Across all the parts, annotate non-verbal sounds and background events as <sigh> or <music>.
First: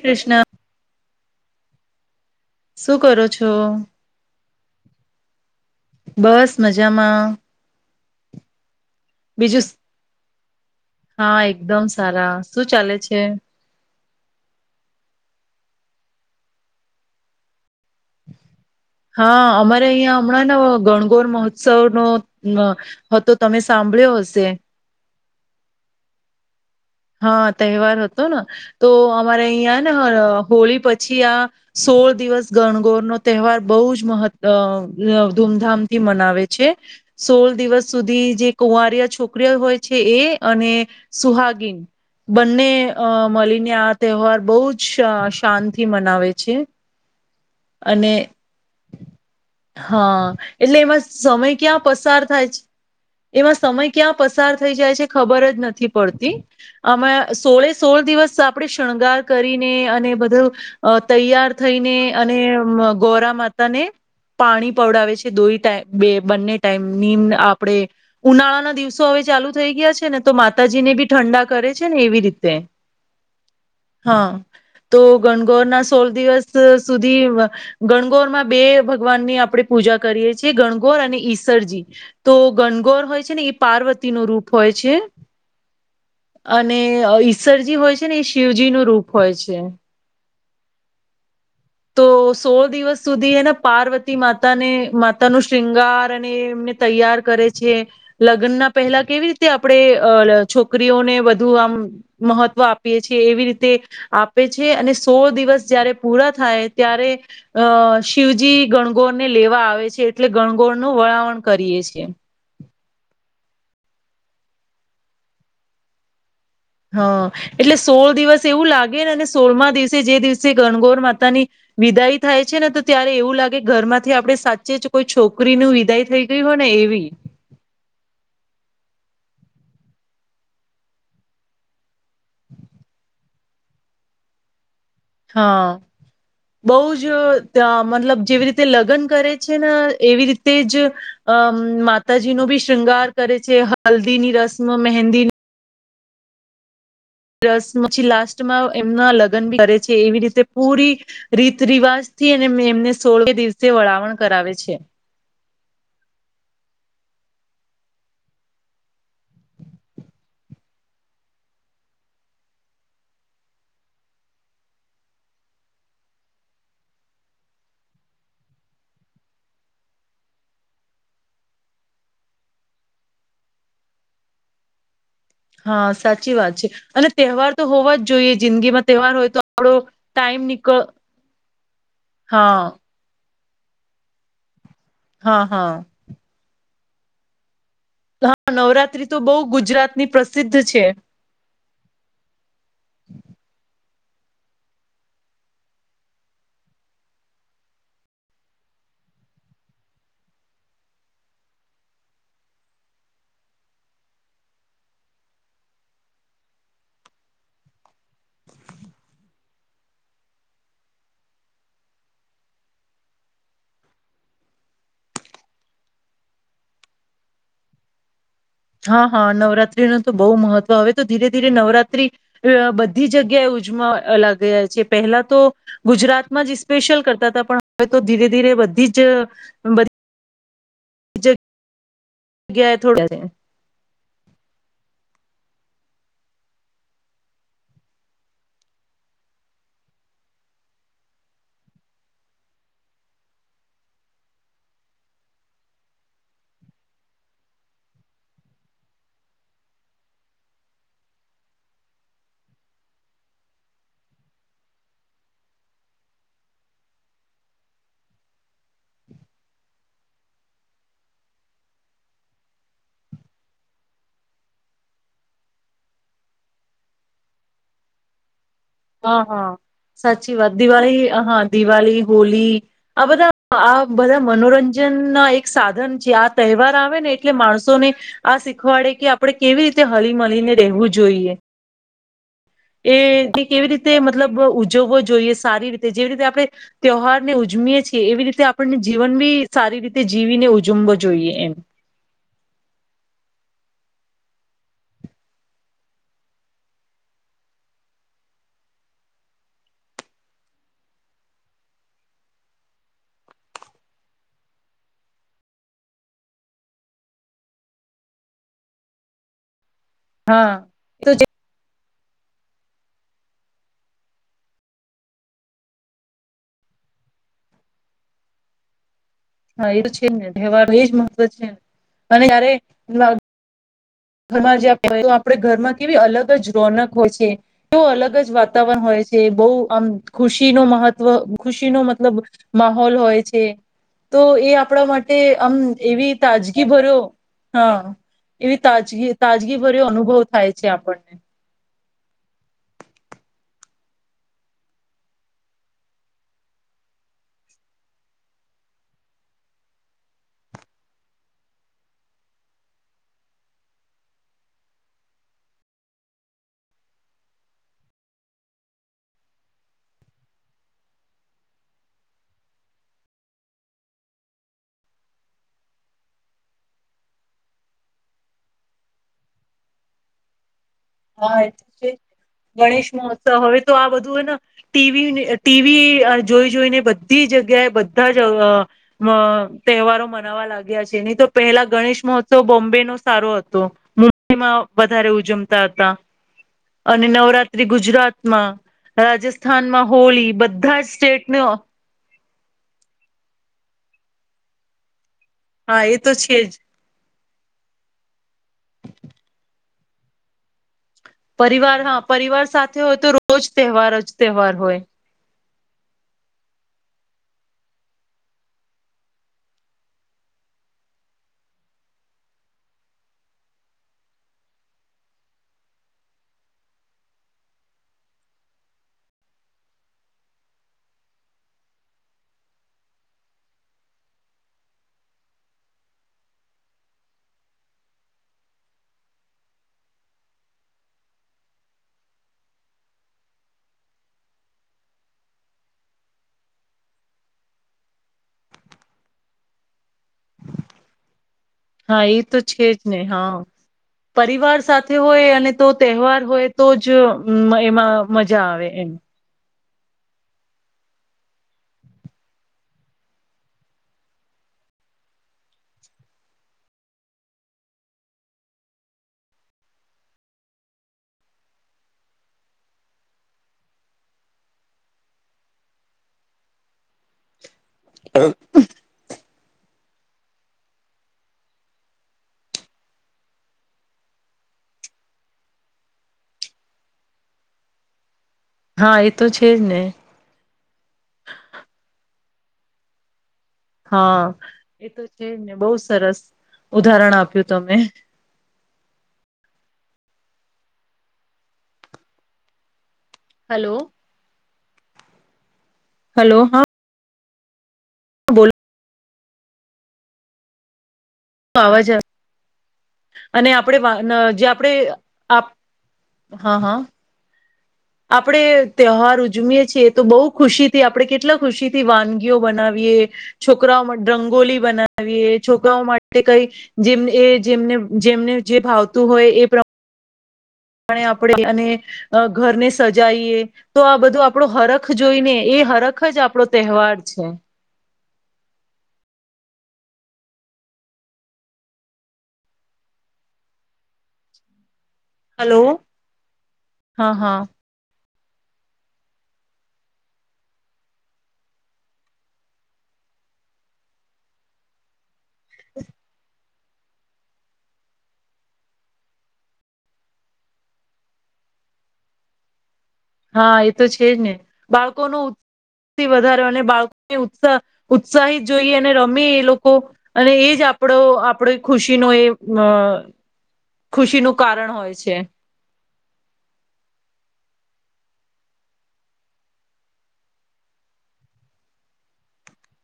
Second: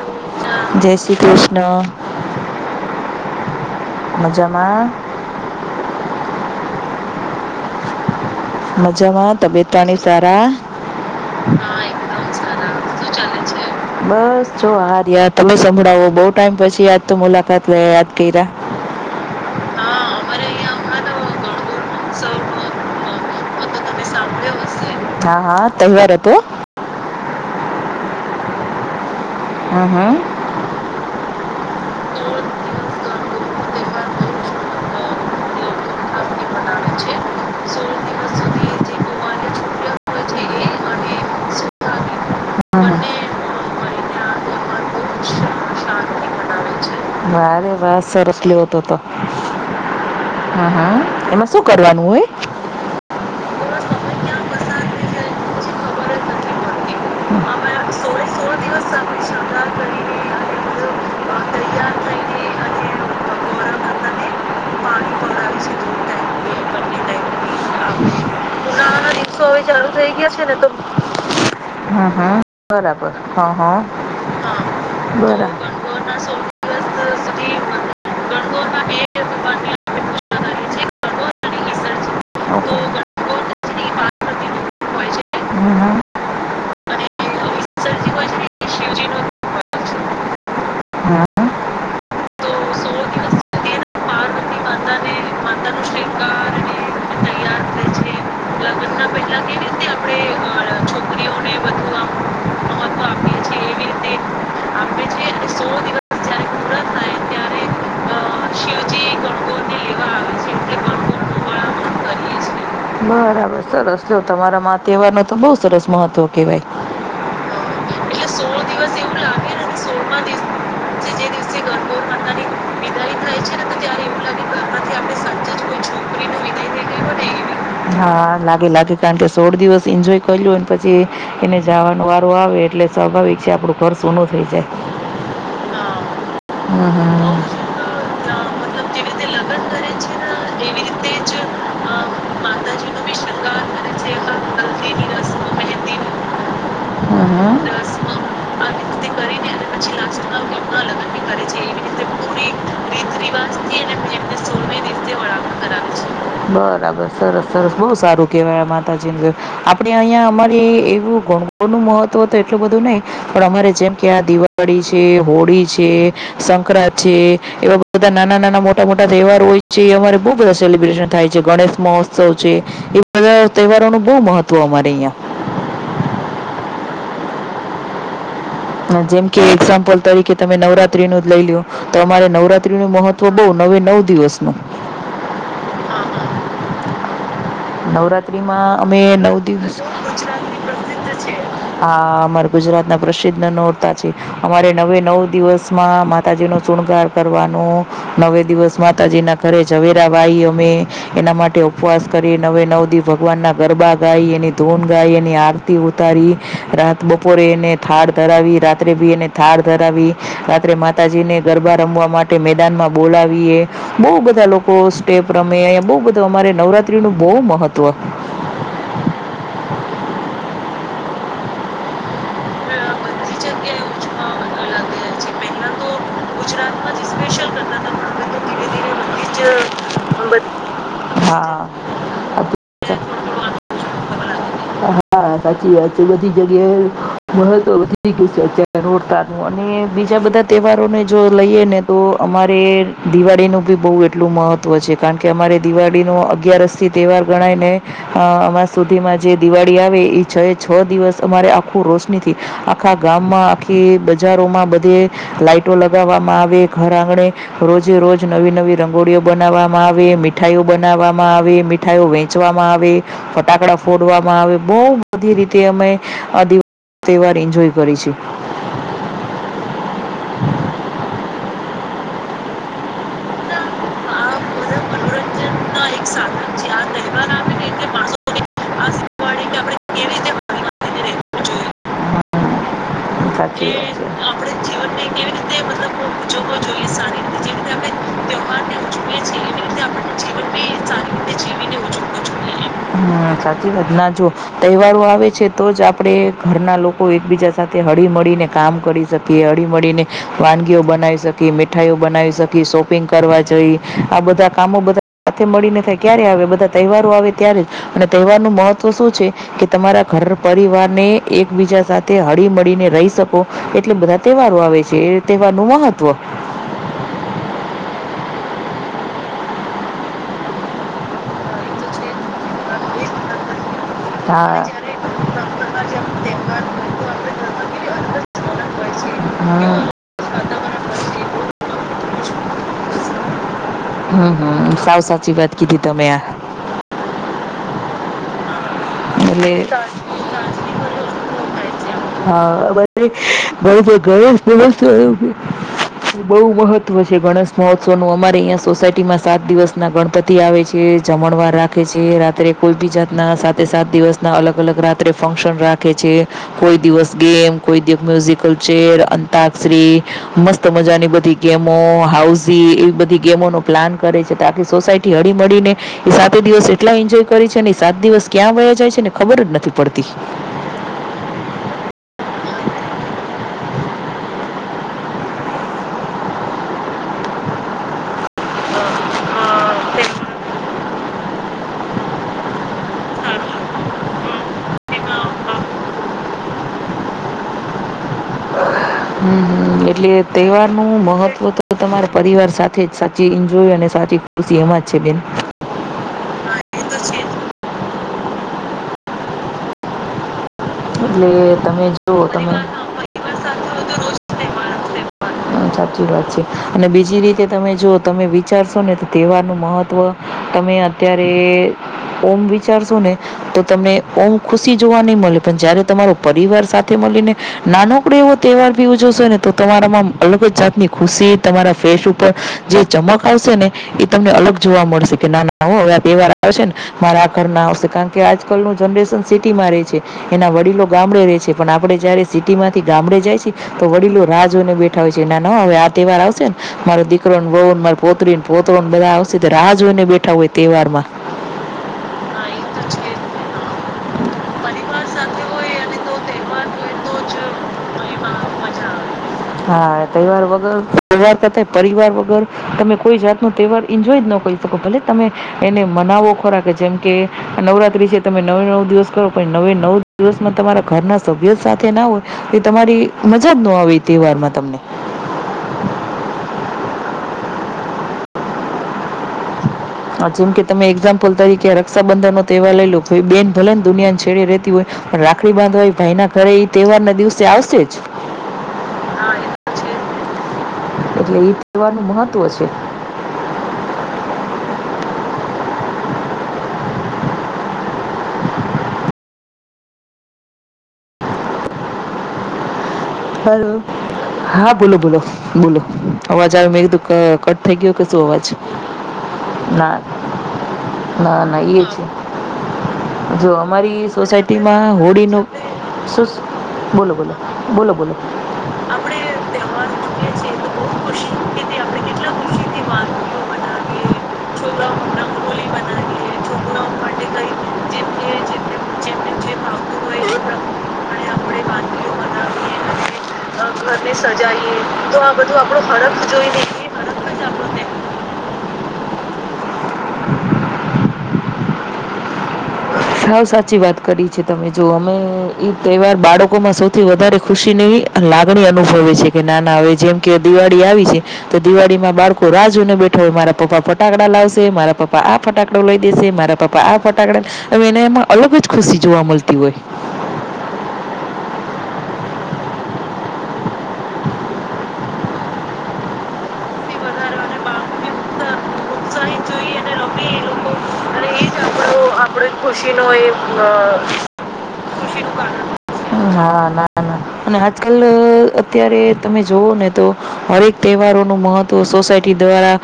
કૃષ્ણ જય શ્રી કૃષ્ન. શું કરો છો. મ જમા. બસ મજામાં. મજામાં બીજું તબિયત પાણી સારા. હા એકદમ સારા શું ચાલે છે. બસ જો આ રિયા તમે સંભળાવો. બોઉ ટાઈમ પછી આજ તો મુલાકાત લે યાદ કર્યા હા અમારે હા અહિયાં અમારે હમણાંને અહીંયા હમણાં ગણગોર તો મહ મહોત્સવ ગણગોર નો મહોત્સવ હ નો તો તમે હતો સાંભળ્યો હશે. હા હા તહેવાર હતો. હા તહેવાર હતો ન તો અમારે અહિયાં હમ ને હમ હોળી પછી આ સોળ દિવસ ગણગોર નો તહેવાર બહુ જ મહ એ ધૂમધામથી મનાવે ખાખરી છે બનાવે સોળ દિવસ સુધી જે કુંવારિયા છોકરીઓ હોય છે એ અને સુહાગીન બંને અ મળીને આ તહેવાર બહુ જ શાંન મનાવે છે. અરે વાસ અને સરસ લેવો તો હ હા હ એટલે એમાં સમય શું ક્યાં કરવાનું પસાર હોય. થાય છે એમાં સમય ક્યાં પસાર થઈ જાય છે ખબર જ નથી પડતી. આમાં સોળે સોળ દિવસ આપણે શણગાર કરીને અને બધું તૈયાર થઈને અને ગૌરા માતાને પાણી પવડાવે છે દોહી પડાવી ટાઈ દૂધ બે ટાઈમ બંને બે ટાઈમ મ ટાઈપની આપણે ઉનાળાના દિવસો હવે ચાલુ થઈ ગયા છે ને તો માતાજીને બી ઠંડા રહે છે ને હા એવી હા રીતે બરાબર હા હા હા તો ગણગૌરના સોલ ગણગોરના સોળ દિવસ દિવસ સુધી ગણગોરમાં બે ભગવાનની આપણે પૂજા કરીએ છીએ ગણગોર અને ઈસરજી તો ગણગોર હોય છેને એ પાર્વતીનું રૂપ હોય છે. અને ઈસરજી હોય છે ને એ શિવજી નું રૂપ હોય છે. હા તો સોળ દિવસ સુધી એને પાર્વતી માતાને માતાનો શૃંગાર અને એમને તૈયાર કરે છે લગ્નના પહેલા કેવી રીતે આપણે છોકરીઓને બધુ આમ મહત્વ આપીએ છીએ એવી રીતે આપે છે અને આપે છે સોળ અને દિવસ સોળ જયારે દિવસ પૂરા જ્યારે થાય ત્યારે થાય ત્યારે અ અ શિવજી શિવજી ગણગોરને લેવા ગણગોરને આવે છે એટલે છે ગણગોર એટલે નું વળાવણ ગણગોરનું કરીએ વળામણું છીએ. કરીએ છીએ. બરાબર સરસ તો તમારામાં તહેવાર નો તો બહુ સરસ મહત્વ કહેવાય. હા એટલે સોળ હા એટલે દિવસ એવું દિવસ લાગેને લાગે સોળમાં ને દિવસે જે દિવસે ગણગોરમાં જે પોતાની દિવસે ગણગોર વિદાય થાય માતાની છે ને તો ત્યારે વિદાય એવું થાય છે લાગે ને તો ઘર ત્યારે માંથી એવું આપણે લાગે સાચે જ ઘરમાંથી કોઈ આપણે સાચે જ છોકરીનું કોઈ વિદાય છોકરી થઈ ન ગયું હોય ને વિદાય થઈ ગઈ એવી. હોય ને એવી હા લાગે લાગે કારણ કે સોળ દિવસ એન્જોય કર્યું પછી એને જાવાનો વારો આવે એટલે સ્વાભાવિક છે આપડું ઘર સોનું થઈ જાય. હા બહુ જ હા ત્યા મતલબ જેવી રીતે બઉ જ લગ્ન મતલબ જેવી રીતે કરે છે લગ્ન ને કરે છે એવી ને રીતે જ એવી રીતે જ અમ માતાજીનો બી માતાજી નો શૃંગાર બી કરે છે શૃંગાર કરે છે હલ્દીની રસમ, હલ્દીની મહેંદી રસમ મહેંદીનું દસમાં રસ પછી આવી લાસ્ટમાં રીતે એમના કરીને લગ્ન અને કરે છે પછી એવી રીતે લાસ્ટમાં એમના પૂરી લગ્ન બી કરે રીત છે એવી રીતે રિવાજથી અને પૂરી એમને રીત સોળમ દિવસે રિવાજથી અને વળાવણ એમને કરાવે છે. સોળમી રીતે વળામણ કરાવે છે. બરાબર સરસ સરસ બહું સારું કેવાય માતાજી આપડે અહિયાં અમારી એવું ગણગોરનું મહત્વ તો એટલું બધું નહી પણ અમારે જેમ કે આ દિવાળી છે, હોળી છે, સંક્રાંત છે, એવા બધા નાના નાના મોટા મોટા તહેવારો હોય છે અમારે બવ બધા સેલિબ્રેશન થાય છે ગણેશ મહોત્સવ છે એ બધા તહેવારોનું બહુ મહત્વ અમારે અહિયાં. હા સાચી વાત છે અને તહેવાર તો હોવા જ જોઈએ જિંદગીમાં તહેવાર જેમ હોય તો કે આપણો એક્ઝામ્પલ તરીકે ટાઈમ તમે નીકળ નવરાત્રીનું જ લઈ લ્યો તો અમારે હા નવરાત્રી નું મહત્વ તો બો નવે નવ દિવસ નુ. હા હા. હા નવરાત્રીમાં નવરાત્રી અમે તો બહુ નવ દિવસ ગુજરાતની પ્રસિદ્ધ છે હા. મર ગુજરાત ના પ્રસિદ્ધ નોરતા છે. અમારે નવે નવ દિવસમાં માતાજી નો શુણગાર કરવાનો. નવે દિવસ માતાજી ના ઘરે ઝવેરા વાઈ અમે એના માટે ઉપવાસ કરી નવે નવ દી ભગવાનના ગરબા ગાઈ એની ધૂન ગાઈ એની આરતી ઉતારી રાત બપોરે એને થાળ ધરાવી રાત્રે ભી એને થાળ ધરાવી રાત્રે માતાજીને ગરબા રમવા માટે મેદાનમાં બોલાવીએ બહુ બધા લોકો સ્ટેપ રમે બહુ બધું અમારે નવરાત ત્રિનું બહુ મહત્વ હા હા નવરાત્રીનું તો બહુ મહત્વ હવે તો ધીરે ધીરે નવરાત્રી જગ્યાએ ઉજવવા અ બધ બધી જગ્યાએ ઉજમાં લાગ્યા છે. પહેલા તો ગુજરાતમાં જ સ્પેશિયલ કરતાતા. પણ હવે તો ધીરે ધીરે બધી જ હા. ગયાએ થોડા છે. થોડું લાગે હા સાચી વાત છે. બધી જગ્યાએ મહત્વ વધી ગયું છે અત્યારે નોરતાનું અને બીજા બધાં તહેવારોને જો લઈએ ને તો અમારે દિવાળીનું બી બહુ એટલું મહત્વ છે. કારણ કે અમારે દિવાળીનો અગિયારસથી તહેવાર ગણાય ને અમાસ સુધીમાં જે દિવાળી વાળી આવે ઈ છ એ છ દિવસ અમારે આખું રોશનીથી આખા ગામમાં આખી બજારોમાં બધે લાઈટો લગાવવામાં આવે, ઘર આંગણે રોજે રોજ નવી નવી રંગોળીઓ બનાવવામાં આવે, મીઠાઈઓ બનાવવામાં આવે, મીઠાઈઓ વેચવામાં આવે, ફટાકડા ફોડવામાં આવે બહુ બધી રીતે અમે આ દિવાળીનો તહેવાર ઈન્જોય કરી છી. હહ હહ સાચી વાત દિવાળી હહ દિવાલી, હોલી આ બધાં આ બધા મનોરંજનના એક મનોરંજન ના સાધન એક છે. આ સાધન છે તહેવાર આ આવે ને તહેવાર એટલે આવે ને એટલે માણસોને આ માણસોને આ શીખવાડે કે આપણે શીખવાડે કેવી રીતે હળી મળીને રહેવું હળીમળીને જોઈએ. જોઈએ. એ સાચી કે વાત કેવી છે. રીતે મતલબ આપણે ઉજવવો જીવનને કેવી જોઈએ સારી રીતે જેવી મતલબ રીતે આપણે ઉજવવો જોઈએ સારી તહેવારને રીતે જેવી રીતે ઉજમીએ છીએ આપણે એવી રીતે આપ તહેવારને આપણને જીવન ઉજવીએ બી છીએ એવી સારી રીતે આપણે જીવીને જીવનને ઉજમવો જોઈએ એમ. હા સાચી વાત ના જો તહેવારો આવે છે તો જ આપણે ઘરના લોકો એકબીજા સાથે હળી મળીને કામ કરી શકીએ, હળી મળીને વાનગીઓ બનાવી શકીએ, મીઠાઈઓ બનાવી શકીએ, શોપિંગ કરવા જઈ, આ બધા કામો બધા સાથે મળીને થાય ક્યારે આવે બધા તહેવારો આવે ત્યારે અને તહેવારનું મહત્વ શું છે કે તમારા ઘર હા પરિવારને એકબીજા સાથ તે હળીમળીને રહી શકો એટલે બધા તહેવારો આવે છે. એ તહેવારનું મહત્વ. હા, એ તો છે ને તહેવારનું એજ મહત્વ છે અને જ્યારે લાગ ઘરમાં હા એ પહેલું તો જે છે જ ને આપડે હા ઘરમાં જે કેવી અલગ આપણે જ તહેવાર રોનક તો હોય છે. આપણે ઘરમાં કેવું કેવી અલગ જ રોનક વાતાવરણ હોય છે. બહુ આમ હમ ખુશીનું વાતાવરણ મહત્વ ખુશીનો હોય મતલબ માહોલ હોય છે. તો છે હમ એ હમ આપણા સાવ માટે સાચી વાત આમ કીધી તમે એવી આ તાજગી ભર્યો હા એ તાજગી તાજગી ત્રાસની ભરી ભર્યો અનુભવ વસ્તુઓ થાય છે આપણને છે. હા બધે <unintelligible> ગણેશ મહોત્સવ બહુ મહત્વ છે. ગણેશ મહોત્સવ નું અમારે અહિયાં સોસાયટીમાં સાત દિવસ ના ગણપતિ આવે છે, જમણવાર રાખે છે, રાત્રે કોઈ બી જાત ના તે સાત દિવસના અલગ અલગ રાત્રે ફંક્શન રાખે છે. કોઈ દિવસ ગેમ, કોઈ દિવસ મ્યુઝિકલ ચેર, અંતાક્ષરી, મસ્ત મજાની બધી ગેમો હાઉઝી એવી બધી ગેમોનો પ્લાન કરે છે તો આખી સોસાયટી હળી મળીને એ સાતે દિવસ એટલા એન્જોય કરી છે ને એ સાત દિવસ ક્યાં વયા જાય છે ને ખબર જ નથી પડતી. હા એટલે કે ગણેશ મહોત્સવ હવે તો આ બધું હેને ટી વી ટી વી અ જોઈ જોઈને બધી જગ્યાએ બધા જ અ તહેવારો મનાવા લાગ્યા છે. નહી તો પહેલા ગણેશ મહોત્સવ બોમ્બેનો સારો હતો મુંબઈમાં વધારે ઉજમ તાતા અને નવરાત્રી ગુજરાતમાં, રાજસ્થ હમ એટલે તહેવારનું મહત્ત્વ તો તમારે પરિવાર સાથે જ સાચી ઈન્જોય અને સાચી ખુશી એમાં જ છે બેન. હા એ તો છે જ. એટલે પરિવાર તમે હા જુઓ પરિવાર તમે સાથે હોય તો રોજ તહેવાર જ તહેવાર હોય. હમ્મ સાચી વાત છે. અને બીજી રીતે તમે જો તમે વિચારશો ને તો તહેવાર નું મહત્વ તમે અત્યારે ઓમ વિચારશો ને તો તમને ઓમ ખુશી જોવા ની મલે. પણ જયારે તમારો પરિવાર સાથે મલીને નાનકડો એવો તહેવાર ભી ઉજવશે ને તો તમારામાં આમ અલગ જ જાતની ખુશી તમારા ફેસ ઉપર જે ચમક આવશે ને એ તમને અલગ જોવા મળશે કે નાના હવે હો આ તહેવાર આવે છે ને મારા આ ઘરના આવશે કારણ કે આજકાલનું જનરેશન સીટીમાં રે છે. એના વડીલો ગામડે રે છે. પણ આપડે જયારે સિટીમાંથી ગામડે જાય છી તો વડીલો રાહ જોઈને બેઠા હોય છે. ના ના હવે હો આ તહેવાર આવશે ને મારો દીકરોને વહુને મારી પોત્રીને પોત્રો બધા આવશેને તે રાહ જોઈને બેઠા હોય તહેવારમાં. હા એ તો છે જ નને હા પરિવાર સાથ હોય અને તો તહેવાર હોય તોજ જો મહિમા એમાં મજા આવે એમ આવે. હા તહેવાર વગર તર કરતા પરિવાર વગર તમે કોઈ જાત ન તહેવાર એન્જોય જ ન કરી શકો ભલે તમે એને મનાવો ખોરા કે જેમ કે નવરાત્રી છે તમે નવે નવ દિવસ કરો પણ નવે નવ દિવસમાં તમારા ઘરના સભ્ય સાથે ના હોય એ તમારી મજા જ ન આવી. તેવારમાં ત <unintelligible> હ જેમ કે તમે એક્ઝામ્પલ તરીકે રક્ષાબંધન નો તહેવાર લઈ લો બેન ભલે ને દુનિયાને છેડે રેતી હોય પણ રાખડી બાંધવાય ભાઈ ના ઘરે એ તહેવાર ના દિવસે આવશેજ. હા એ તો છે જ ને એટલે એ તહેવારનું મહ તું હશે. હા, એ તો છે ને બહુ સરસ ઉદાહરણ આપ્યું તમે. હલો. હા, બોલો બોલો બોલો. હલો અવાજ હા આવે મૈ કીધું ક કટ થઈ ગયું કશું અવાઝ. બોલો ના. ના ના એ અવાજ છે. અને જો અમારી આપણે જે આપણે સોસાયટીમાં હોળીનું આપ શું હા હા બોલો બોલો. બોલ આપણે તહેવાર ઉજવીએ છીએ તો બહુ ઉજવીએ છીએ ખુશી તો થી બહુ આપણે કેટલા ખુશીથી આપણે કેટલા વાનગીઓ ખુશીથી બનાવીએ વાનગીઓ છોકરાઓ બનાવીએ રંગોલી છોકરાઓ માટે બનાવીએ રંગોલી છોકરાઓ માટે બનાવીએ કઈ છોકરાઓ જેમ માટે એ જેમને કઈ જેમ કે જેમને જે ભાવતું હોય જેમને એ જે પ્રમા ભાવતું હોય એ પ્રમાણે આપણે વાનગીઓ તીએ બનાવીએ અને તો આ ઘરને બધો આપણો સજાઈએ હરખ તો આ જોઈને એ બધું આપણો હરખ જ આપડો જોઈને એ તહેવાર છે. હરખ જ આપણો તહેવાર સાવ સાચી વાત કરી છે તમે. જો અમે હલો. એ તહેવાર બાળકોમાં સૌથી હા વધારે હા ખુશીને લાગણી અનુભવે છે કે નાના હવે જેમ કે દિવાળી આવી છે તો દિવાળીમાં બાળકો રાહ જોને બેઠો હોય મારા પપ્પા ફટાકડા લાવશે મારા પપ પા આ ફટાકડો લઈ દેશે. મારા પપ આ પોટાકડ હવે એને એમાં અલગ જ ખુશી જોવા મળતી હોય. હા એ તો છે જ ને બાળકોનો ઉત્થી વધારે અને થી બાળકોને વધારે ઉત્સા અને બાળકો બી ઉત્સાહિત ઉત્સા જોઈ અને રમી એ ઉત્સાહિત લોકો જોઈએ રમે અને એજ આપડો આપડ ખુશીનો એ ખુશી નુ એ ખુશીનું કારણ હોય છે. ના ના અને આજકાલ અત્યારે તમે જોવઓ ને તો હરેક તહેવારો ન મહત્વ સોસાયટી દ્વારા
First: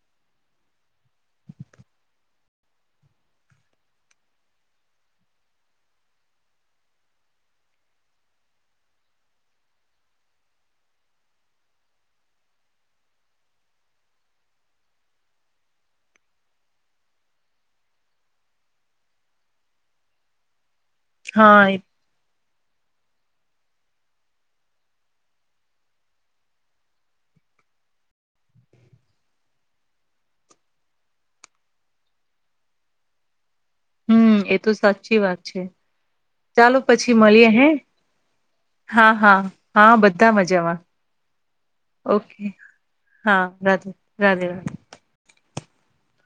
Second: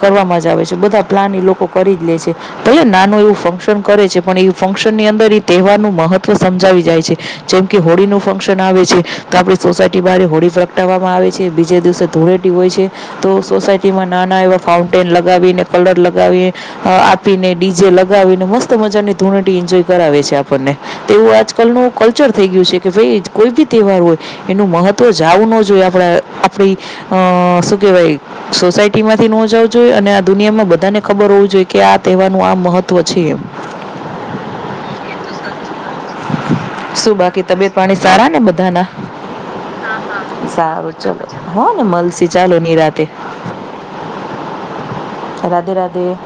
કરવામાં જ આવે છે બધા પ્લાન એ લોકો કરી જ લે છે ભ નાનું એવું ફંક્શન ન કરે છે પણ એ ફંક્શનની અંદર એ તહેવારનું મહત્વ સમજાવી જાય છે. જેમ કે હોળીનું ફંક્શન આવે છે તો આપણી સોસાયટી બારે હોળી પ્રગટાવવામાં આવે છે બીજા દિવસે ધૂળેટી હોય છે તો સોસાયટીમાં નાના એવા ફાઉન્ટેન લગાવીને કલર લગાવીને આપીને ડીજે લગાવીને મસ્ત ત મજાની ધૂળટી એન્જોય કરાવે છે આપણને. તેવું હા આજકાલ નું કલ્ચર થઈ ગયું છે કે ભાઈ કોઈ બી તહેવાર હોય એનું મહત્ત્વ જવું ન જોઈએ આપણા આપણી શું કહેવાય સોસાયટીમાંથી ન જાવું જોઈએ અને આ દુનિયામાં બધાને ખબર હોવું જોઈએ કે આ તહેવારનું આ મહત્ત્વ છે એમ. હમ્મ એ તો સાચી વાત છે ચાલો પછી શું બાકી મળીએ હે તબિયત પાણી સારા ને બધાના? હા હા હા બધા મજામાં સારું ચલો હો ને મલસી ઓકે ચાલો નિરાતે હા રાધે રાધે રાધે. રાધે રાધે.